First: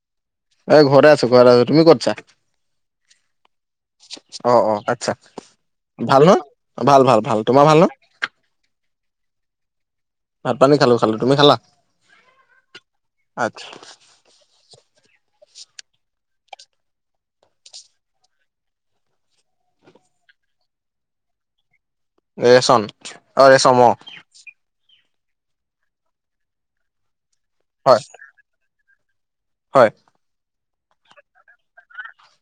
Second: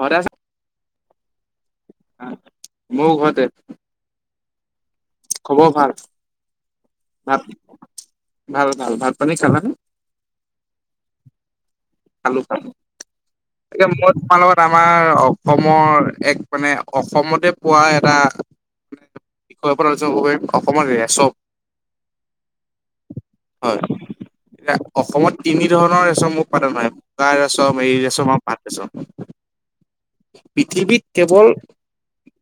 ঘৰতে আছা? এ ঘৰে আছো ঘৰত আছো, তুমি কত আছা? ময়ো ঘৰতে। অ, অ, আৎচ্ছা। খবৰ ভাল? ভাল ন, ভাল ভাল ভাল। ভাত তোমাৰ ভাল ন? ভাল ভাল, ভাত পানী খালানে? ভাত পানী খালো খালো, তুমি খালা? খালো খালো‌, আচ্ছা এতিয়া মই তোমাৰ লগত- তা আমাৰ অসমৰ এক মানে অসমতে পোৱা এটা- [unintelligible] অসমৰ ৰেচপ- ৰেচন, অ' হয়। ৰেচম অঁ। এতিয়া অসমত তিনি ধৰণৰ ৰেচম উৎপাদন হয়। বগা ৰেচম হয় মেৰি ৰেচম আৰু পাত ৰেচম। হয়। পৃথিৱীত কেৱল-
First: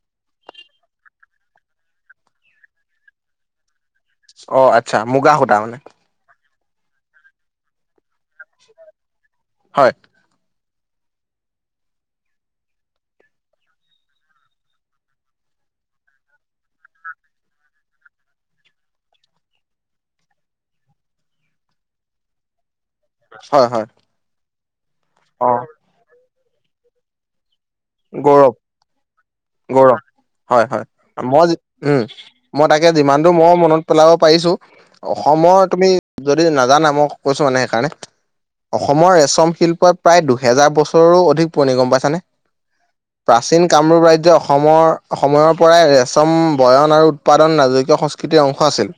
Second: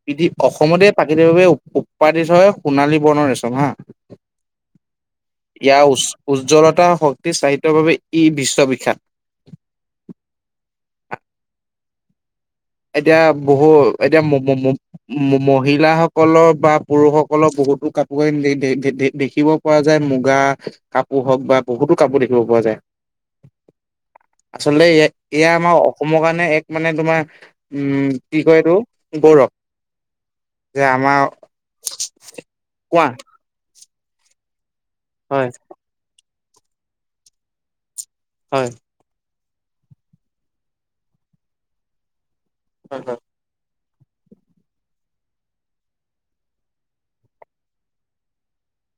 পৃথি অসমতে প্ৰাকৃতিকভাৱে উৎপাদিত হয় সোণালী বৰ্ণৰ ৰেচম হাঁ। অ' আৎচ্ছা মুগা সুতা মানে। উজ্জ্বলতা শক্তি চাহিতৰ বাবে ই বিশ্ববিখ্যাত। হয়। এতিয়া বহু এতিয়া মম ম মম- ম ম মহিলাসকলৰ বা পুৰুষসকলৰ বহুতো কাপোৰ কানি দে দে দে দেখিব- পোৱা যায় মুগা কাপোৰ হওক বা বহুতো কাপোৰ দেখিব পোৱা যায়। হয় হয়। আচলতে এ এয়া অ', আমাৰ অসমৰ কাৰণে এক মানে তোমাৰ- উম' কি গৌৰৱ কয় এইটো? গৌৰৱ। হয় যে হয়, আমাৰ মই উম' মই তাকে কোৱা যিমানটো মই মনত- পেলাব পাৰিছো হয় অসমৰ তুমি যদি নাজানা মই কৈছো মানে সেইকাৰণে- হয়। অসমৰ ৰেচম শিল্পই প্ৰায় দুহেজাৰ বছৰৰো অধিক পুৰণি গম পাইছানে? হয় হয়। প্ৰাচীন কামৰূপ ৰাজ্য অসমৰ অসময়ৰ পৰাই ৰেচম বয়ন আৰু উৎপাদন নাজকীয় সংচ- কিটি অংশ আছিল।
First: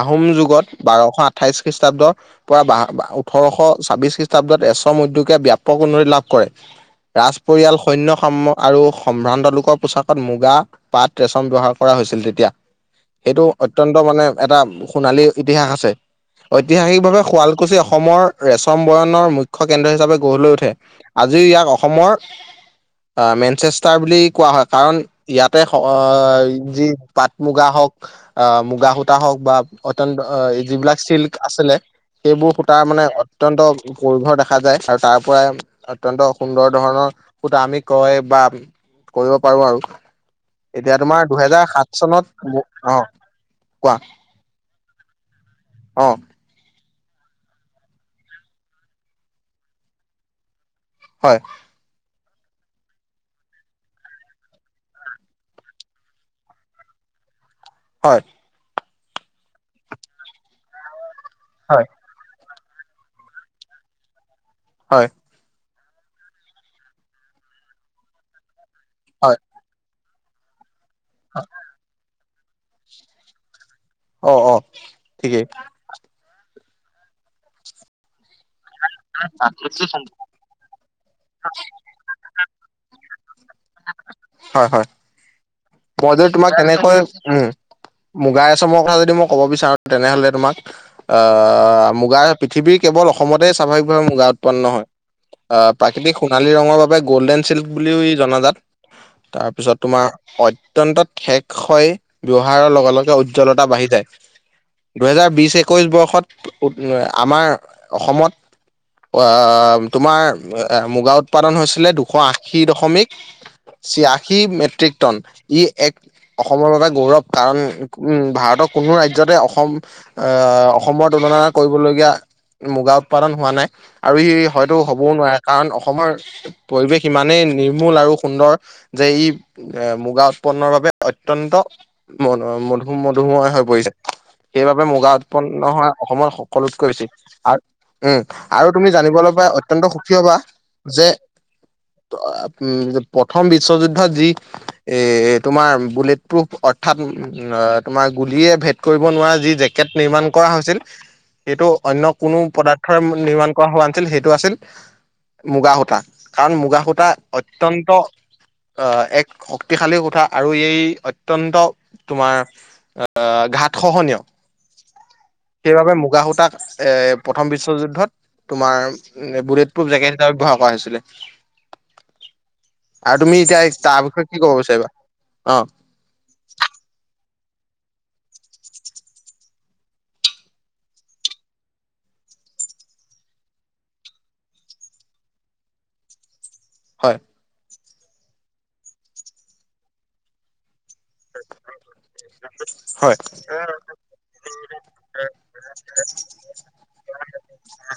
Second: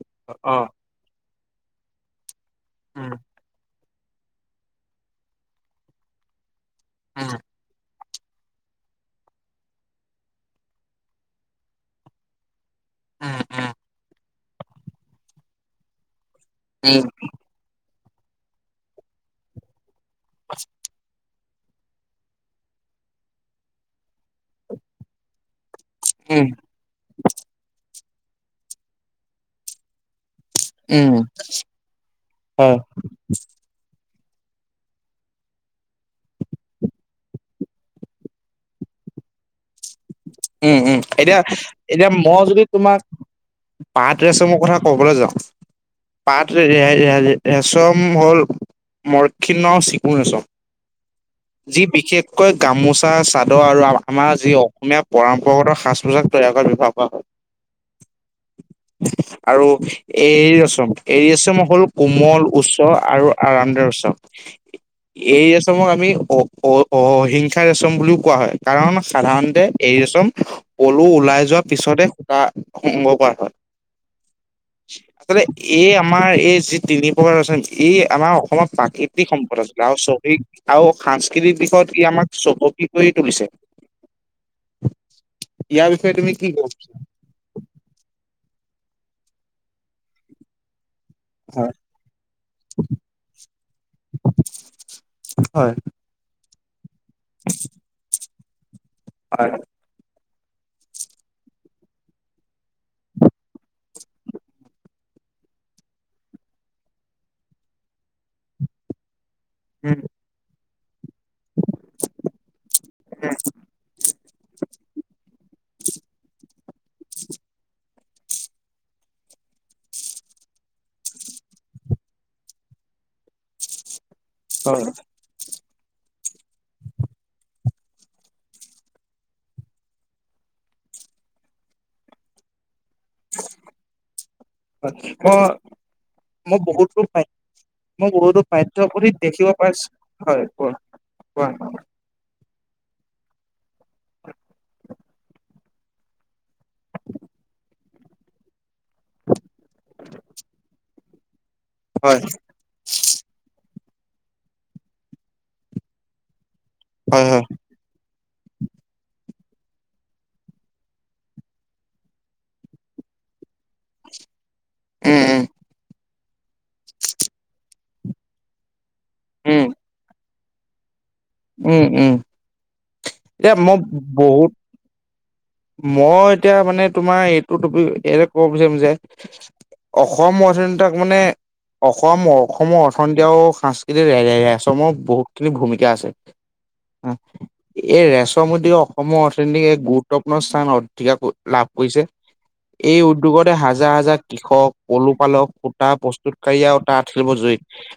আহোম অ যুগত বাৰশ আঠাইশ খ্ৰীষ্টাব্দৰ পৰা ব উম ওঠৰশ- ছাব্বিশ খ্ৰীষ্টাব্দত ৰেছম উদ্যোগে ব্যাপক উন্নতি লাভ কৰে। ৰাজ পৰিয়াল- সৈন্য সাম আৰু সম্ভ্ৰান্ত লোকৰ পোছাকত মুগা পাত ৰেচম ব্যৱহাৰ কৰা হৈছিল তেতিয়া। উম সেইটো অত্ন্ত মানে এটা সোণালী ইতিহাস আছে। ঐতিহাসিকভাৱে শুৱাল- কুছি অসমৰ ৰেচম বয়ণৰ মুখ্য কেন্দ্ৰ হিচাপে গঢ় লৈ উঠে। আজি ইয়াক অসমৰ- মেনচেষ্টাৰ বুলি কোৱা হয়, কাৰণ ইয়াতে উম যি পাট মুগা হওঁক, অ মুগা সূতা হওঁক বা অত্যন্ত যিবিলাক উম চিল্ক আছিলে, সেইবোৰ হয় সূতাৰ মানে অত্যন্ত পৰিভৰ দেখা যায়, আৰু তাৰ পৰাই অত্যন্ত সুন্দৰ ধৰণৰ আমি কয় বা কৰিব পাৰো আৰু। উম' উম তোমাৰ 'এতিয়া দুহেজাৰ সাত এতিয়া চনত মই যদি মু- তোমাক অ কোৱা পাত ৰেচৰ কথা ক'বলে যাওঁ, অ পাত ৰেচম হ'ল মৰক্ষিণৰ চিকুণেচম। হয়। যি বিশেষকৈ গামোচা চাদৰ আৰু আমাৰ যি অ অসমীয়া পৰম্পৰাগত সাজ পোছাক তৈয়াৰ কৰি ব্যৱহাৰ কৰা হয়। হয়। আৰু এৰী ৰেচম, এৰী ৰচম হ'ল হয় কোমল উচ্চ আৰু আৰাম দায়ক উচ্চ। হয় এই ৰেচমক আমি অ অ অহিংসা ৰেচম বুলিও কোৱা হয়। কাৰণ হয় সাধাৰণতে এই ৰেচম পলু ওলাই যোৱাৰ পিছতহে সূতা সংগ্ৰহ কৰা হয়। অ অ ঠিকেই আচলতে এই আমাৰ এই যি তিনি প্ৰকাৰ ৰেচন, এই আমাৰ অসমত প্ৰাকৃতিক সম্পদ আছিল আৰু শহিক আৰু সা কৃতিৰ দিশত ই আমাক চহকী কৰি তুলিছে। হয়, হয় ইয়াৰ মই বিষয়ে যে তুমি কি তোমাক কবা? কেনেকৈ উম' মুগা ৰেচমৰ কথা যদি মই ক'ব বিচাৰো তেনেহলে তোমাক আ উম, মুগাৰ পৃথিৱীৰ কেৱল অসমতে স্বাভাৱিকভাৱে মুগা উৎপন্ন নহয়। আ হয় প্ৰা সোণালী ৰঙৰ বাবে গ'ল্ডেন চিল্ক বুলিও ই জনাজাত। হয় তাৰপিছত তোমাৰ অত্যন্ত ঠেক হয়, ব্যৱহাৰৰ লগে লগে উজ্জ্বলতা বাঢ়ি যায়। দুহেজাৰ বিশ একৈশ বৰ্ষত উ আমাৰ অসমত আ তোমাৰ এ মুগা উৎপাদন হৈছিলে দুশ আশী দশমিক। ছিয়শী মেট্ৰিকটন। ই এক অসমৰ বাবে গৌৰৱ, কাৰণ উম ভাৰতৰ কোনো ৰাজ্যতে অসম আ অসমৰ তুলনা কৰিবলগীয়া মুগা উৎপাদন হোৱা নাই। আৰু ই হয়তো হ'বও নোৱাৰে। কাৰণ অসমৰ পৰিৱেশ ইমানেই নিৰ্মূল আৰু সুন্দৰ যে ই এ মুগাঁ উৎপন্নৰ বাবে অত্যন্ত, ম মধু মধুময় হৈ পৰিছে। সেইবাবে মুগা মই উৎপন্ন হোৱা অসমৰ মই সকলোতকৈ বহুতো বেছি। পাই আৰু মই উম বহুতো আৰু তুমি পাঠ্যপুথিত জানিবলে পাই দেখিব অত্যন্ত পাইছো সুখী হবা হয় কোৱা যে কোৱা উম 'প্ৰথম বিশ্বযুদ্ধত যি এ তোমাৰ বুলেট প্ৰুফ অৰ্থাৎ তোমাৰ গুলিয়ে ভেট কৰিব নোৱাৰে যি জেকেট নিৰ্মাণ কৰা হৈছিল, সেইটো অন্য হয়, কোনো পদা নিৰ্মাণ কৰা হোৱা আছিল, সেইটো আছিল মুগা সূতা, কাৰণ মুগা সূত তা হয়, হয়, অত্যন্ত অ এক শক্তিশালী কথা। আৰু এই অত্যন্ত তোমাৰ ঘাত খহনীয়। উম' উম'। সেইবাবে মুগা সূতাক এ প্ৰথম বিশ্বযুদ্ধত তোমাৰ বুলেট উম, প্ৰুফ জেকেট। ব্যৱহাৰ কৰা হৈছিলে, উম, উম, আৰু তুমি মই এতিয়া তাৰ বিষয়ে কি বহুত কব বিচাৰিবা? অঁ। মই এতিয়া মানে তোমাৰ এইটো টপিক এই ক'ব বিচাৰিম যে। অসমৰ যোনটাক মানে অসম অসমৰ অৰ্থনীতি আৰু সাংস্কৃতিৰ ৰে-ৰে-চমৰ বহুতখিনি ভূমিকা আছে। হয় এই ৰেচম উদ্যোগ অসমৰ অৰ্থনীতিক এক গুৰুত্বপূৰ্ণ স্থানত ঠিকা লাভ কৰিছে। এই হয় উদ্যোগতে হাজাৰ হাজাৰ কৃষক পলু পালক সূতা প্ৰস্তুতি কাৰিয়ীয়ে আৰু তাঁত শিল্প জৰি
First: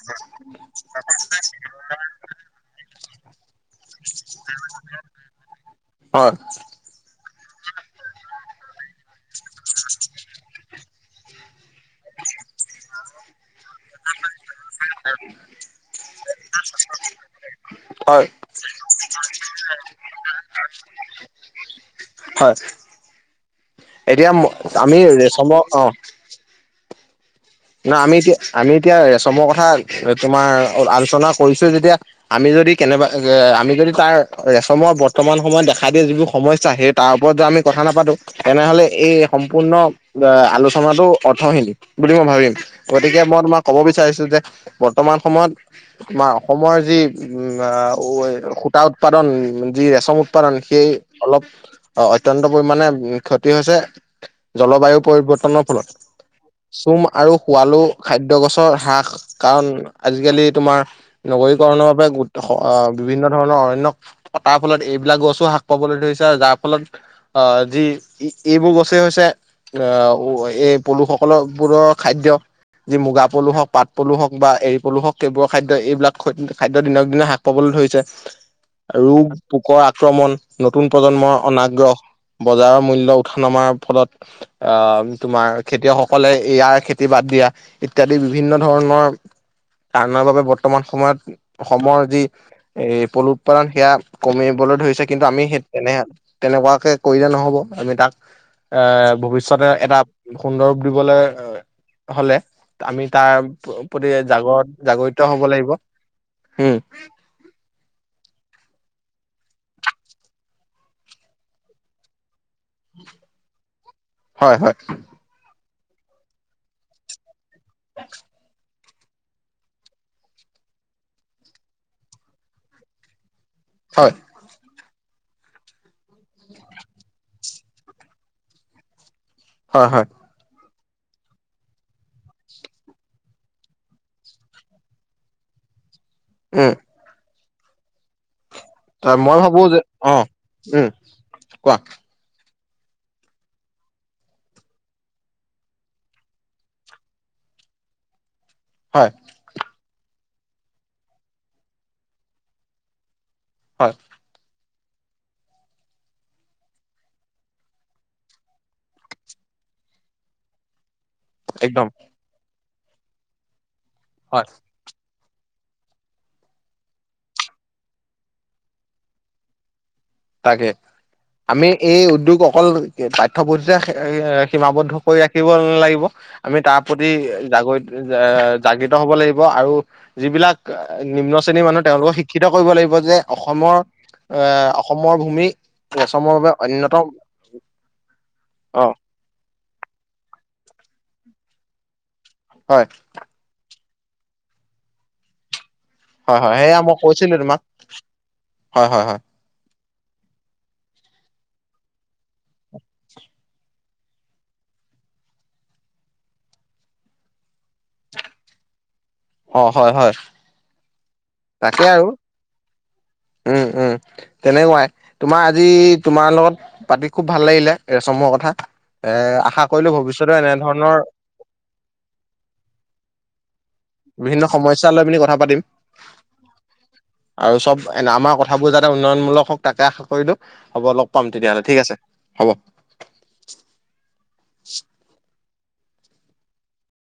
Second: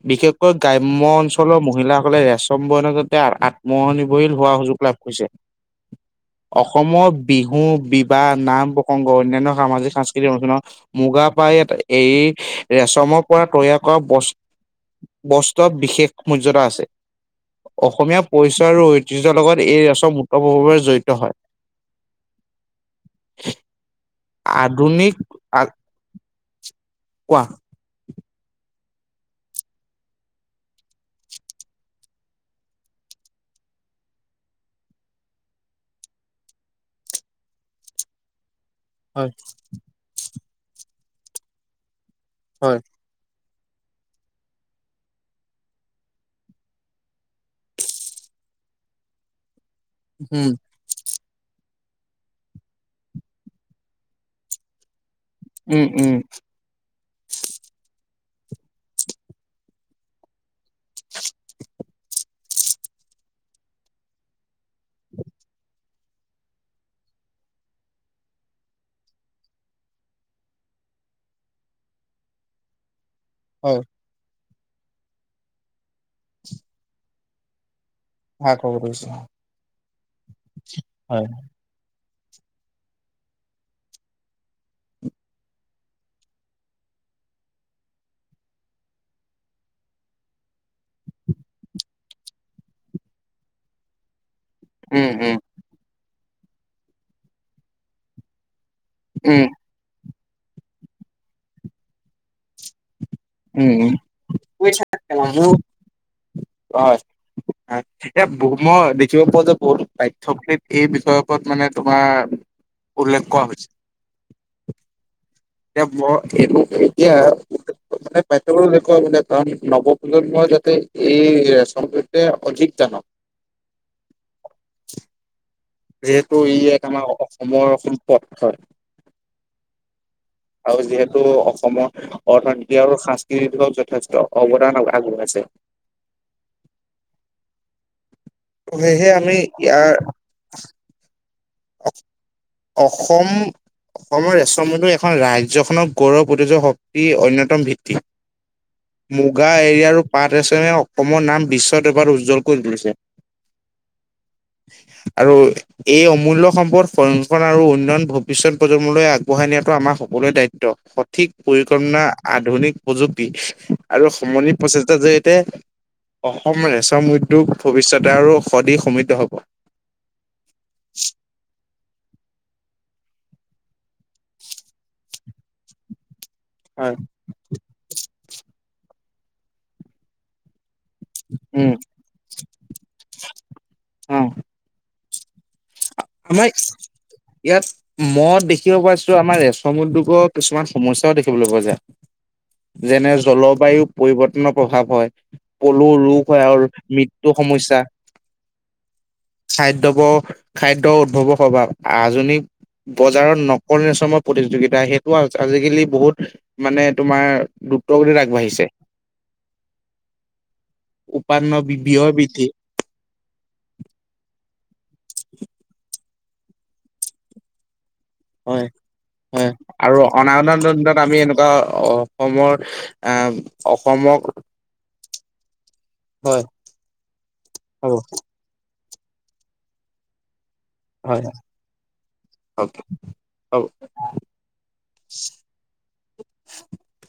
বিশেষকৈ গ্ৰাম্য অঞ্চলৰ মহিলাসকলে ৰেচম বয়ন যাতে আত্মহনি হৈল হোৱা সুযোগ লাভ কৰিছে হয় অস সমৰ বিহু বিবাহ নাম প্ৰসংগ অনন্য সামাজিক সাংস্কৃতিক অনুষ্ঠানত মূগা পাই এই ৰেচমৰ পৰা তৈয়াৰ কৰা বস্ত বস্ত্ৰ বিশেষ মৰ্যাদা আছে। অসমীয়া হয় পৰিচয় আৰু ঐতিহ্যৰ লগত এই ৰাচৰ মূতপূৰ্বভাৱে জড়িত হয়। হয়, এতিয়া আমি আধুনিক আ ৰেচমৰ অ'। কোৱা। না আমি এতিয়া আমি এতিয়া ৰেচমৰ কথা তোমাৰ আলোচনা কৰিছোঁ যেতিয়া আমি যদি কেনেবা এ আমি যদি তাৰ ৰেচমৰ বৰ্তমান সময়ত দেখা দিয়ে যিবোৰ সমস্যা সেই তাৰ ওপৰত যদি আমি কথা নাপাতো তেনেহ'লে এই হয় সম্পূৰ্ণ আলোচনাটো অৰ্থহীন বুলি মই ভাবিম। হয়। গতিকে মই তোমাক ক'ব বিচাৰিছো যে বৰ্তমান সময়ত আমাৰ অসমৰ যি উম, উ, সূতা উৎপাদন যি ৰেচম উম উৎপাদন সেই অলপ অ', অত্যন্ত পৰিমাণে ক্ষতি হৈছে জলবায়ু পৰিৱৰ্ত উম উম [unintelligible] আৰু শোৱালো খাদ্য গছৰ হ্ৰাস কাৰণ আজিকালি তোমাৰ নগৰীকৰণৰ বাবে দশ আ, বিভিন্ন ধৰণৰ অন্য তাৰ ফলত এইবিলাক গছো হ্ৰাস পাবলৈ ধৰিছে আৰু যাৰ ফলত অ', যি এইবোৰ গছে হৈছে এই পলুসকল বোৰক খাদ্য যি মূগা পলু হওঁক হয় পাট পলু হওঁক বা এৰি পলু হওঁক সেইবোৰ খাদ্য এইবিলাক খ খাদ্য দিনক দিনে হ্ৰাস পাবলৈ ধৰিছে, ভাল খবৰ দিছে। ৰোগ পোকৰ আক্ৰমণ নতুন হয়। প্ৰজন্মৰ অনাগ্ৰহ বজাৰৰ মূল্য উঠা নমাৰ ফলত অহ, তোমাৰ খেতিয়কসকলে ইয়াৰ খেতি বাতি আ ইত্যাদি বিভিন্ন ধৰণৰ আণাৰ বাবে বৰ্তমান সময়ত অসমৰ যি এ পলু উৎপাদন সেয়া কমিবলৈ ধৰিছে উম, কিন্তু উম, আমি সেই তেনে তেনেকুৱাকে কৰিলে নহ'ব আমি তাক এ উম, ভৱিষ্যতে এটা সুন্দৰ কৰিবলৈ হ'লে আমি তাৰ উম, উম, প্ৰতি জাগ বুজিছা জাগৰিত মোৰ হ'ব লাগিব, হম। উম। [unintelligible] এতিয়া মই দেখিব পাওঁ যে বহুত পাঠ্যকিত এই বিষয় ওপৰত মানে তোমাৰ উল্লেখ কৰা হৈছে। হয়, হয়। এতিয়া মই এইটো এতিয়া মানে [unintelligible] কাৰণ [unintelligible] নৱ প্ৰজন্মই যাতে এই সম্পৰ্কে অধিক জানক। হয়। যিহেতু ই এক আমাৰ অসমৰ সম্পদ হয়। হয় হয়। আৰু যিহেতু অসমৰ অৰ্থনীতি আৰু সাংস্কৃতিৰ বিকাশত যথেষ্ট অৱদান আ আগবঢ়াইছে। উম। ত সেয়েহে আমি মই ভাবো যে, ইয়াৰ অ উম। কোৱা অসম অসমৰ ৰেচমটো এখন ৰাজ্যখনক গৌৰৱ ঐতিহ্য শক্তিৰ অন্যতম ভিত্তি। হয় মুগা, এৰি আৰু পাট ৰেচমে অসমৰ নাম বিশ্বত এবাৰ উজ্জ্বল কৰি তুলিছে। হয়। আৰু এই অমূল্য সম্পদ সংৰক্ষণ আৰু উন্নয়ন ভৱিষ্যত প্ৰজন্মলৈ আগবঢ়াই নিয়াটো আমাৰ সকলোৱে দায়িত্ব। স ঠিক একদম পৰিকল্পনা, আধুনিক প্ৰযুক্তি আৰু হয় সমূলি প্ৰচেষ্টা যে তে, অসম ৰেচম উদ্যোগ ভৱিষ্যতে আৰু অধিক সমৃদ্ধ হ'ব। তাকে। আমি এই উদ্যোগ অকল কে পাঠ্যপুথিতে সী আ সীমাবদ্ধ কৰি ৰাখিব নালাগিব। আমি তাৰ হয়, প্ৰতি জাগৰিত জা জাগৃত হ'ব লাগিব আৰু যিবিলাক কা নিম্ন শ্ৰেণীৰ উম, মানুহে তেওঁলোকক শিক্ষিত কৰিব লাগিব যে অসমৰ অ', আহ অসমৰ ভূমি অসমৰ ৰেচমৰ আমাৰ বাবে অন্যতম ইয়াত মই দেখিব অ পাইছো আমাৰ ৰেচম উদ্যোগৰ কিছুমান সমস্যাও দেখিবলৈ পোৱা যায়। হয় যেনে জলবায়ু পৰিৱৰ্তনৰ প্ৰভাৱ হয়। পলুৰ ৰোগ হয় আৰু সেয়া মই মৃত্যু কৈছিলো তোমাক সমস্যা, হয় হয় হয় খাদ্যবোৰ খাদ্য উদ্ভৱৰ সভাৱ, আধুনিক বজাৰত নকল ৰেচমৰ প্ৰতিযোগিতা সেইটো আজ আজিকালি বহুত মানে তোমাৰ দ্ৰুতগতিত আগবাঢ়িছে। অ হয় হয়। উপায় ন তাকে আৰু বিবিহৰ বিধি। উম উম তেনেকুৱাই তোমাৰ আজি তোমাৰ লগত পাতি খুব ভাল লাগিলে ৰেচমৰ কথা। হয় এ হয় আশা কৰিলো আৰু অনা ভৱিষ্যতেও অনাগত এনেধৰণৰ দিনত আমি এনেকুৱা অসমৰ আহ অসমক, বিভিন্ন সমস্যা লৈ পিনি কথা পাতিম হয়। আৰু চব হ'ব এনে আমাৰ কথাবোৰ যাতে উন্নয়নমূলক হওক তাকে আশা কৰিলো। হ'ব লগ হয় পাম তেতিয়া হ'লে ঠিক আছে, হ'ব। হব।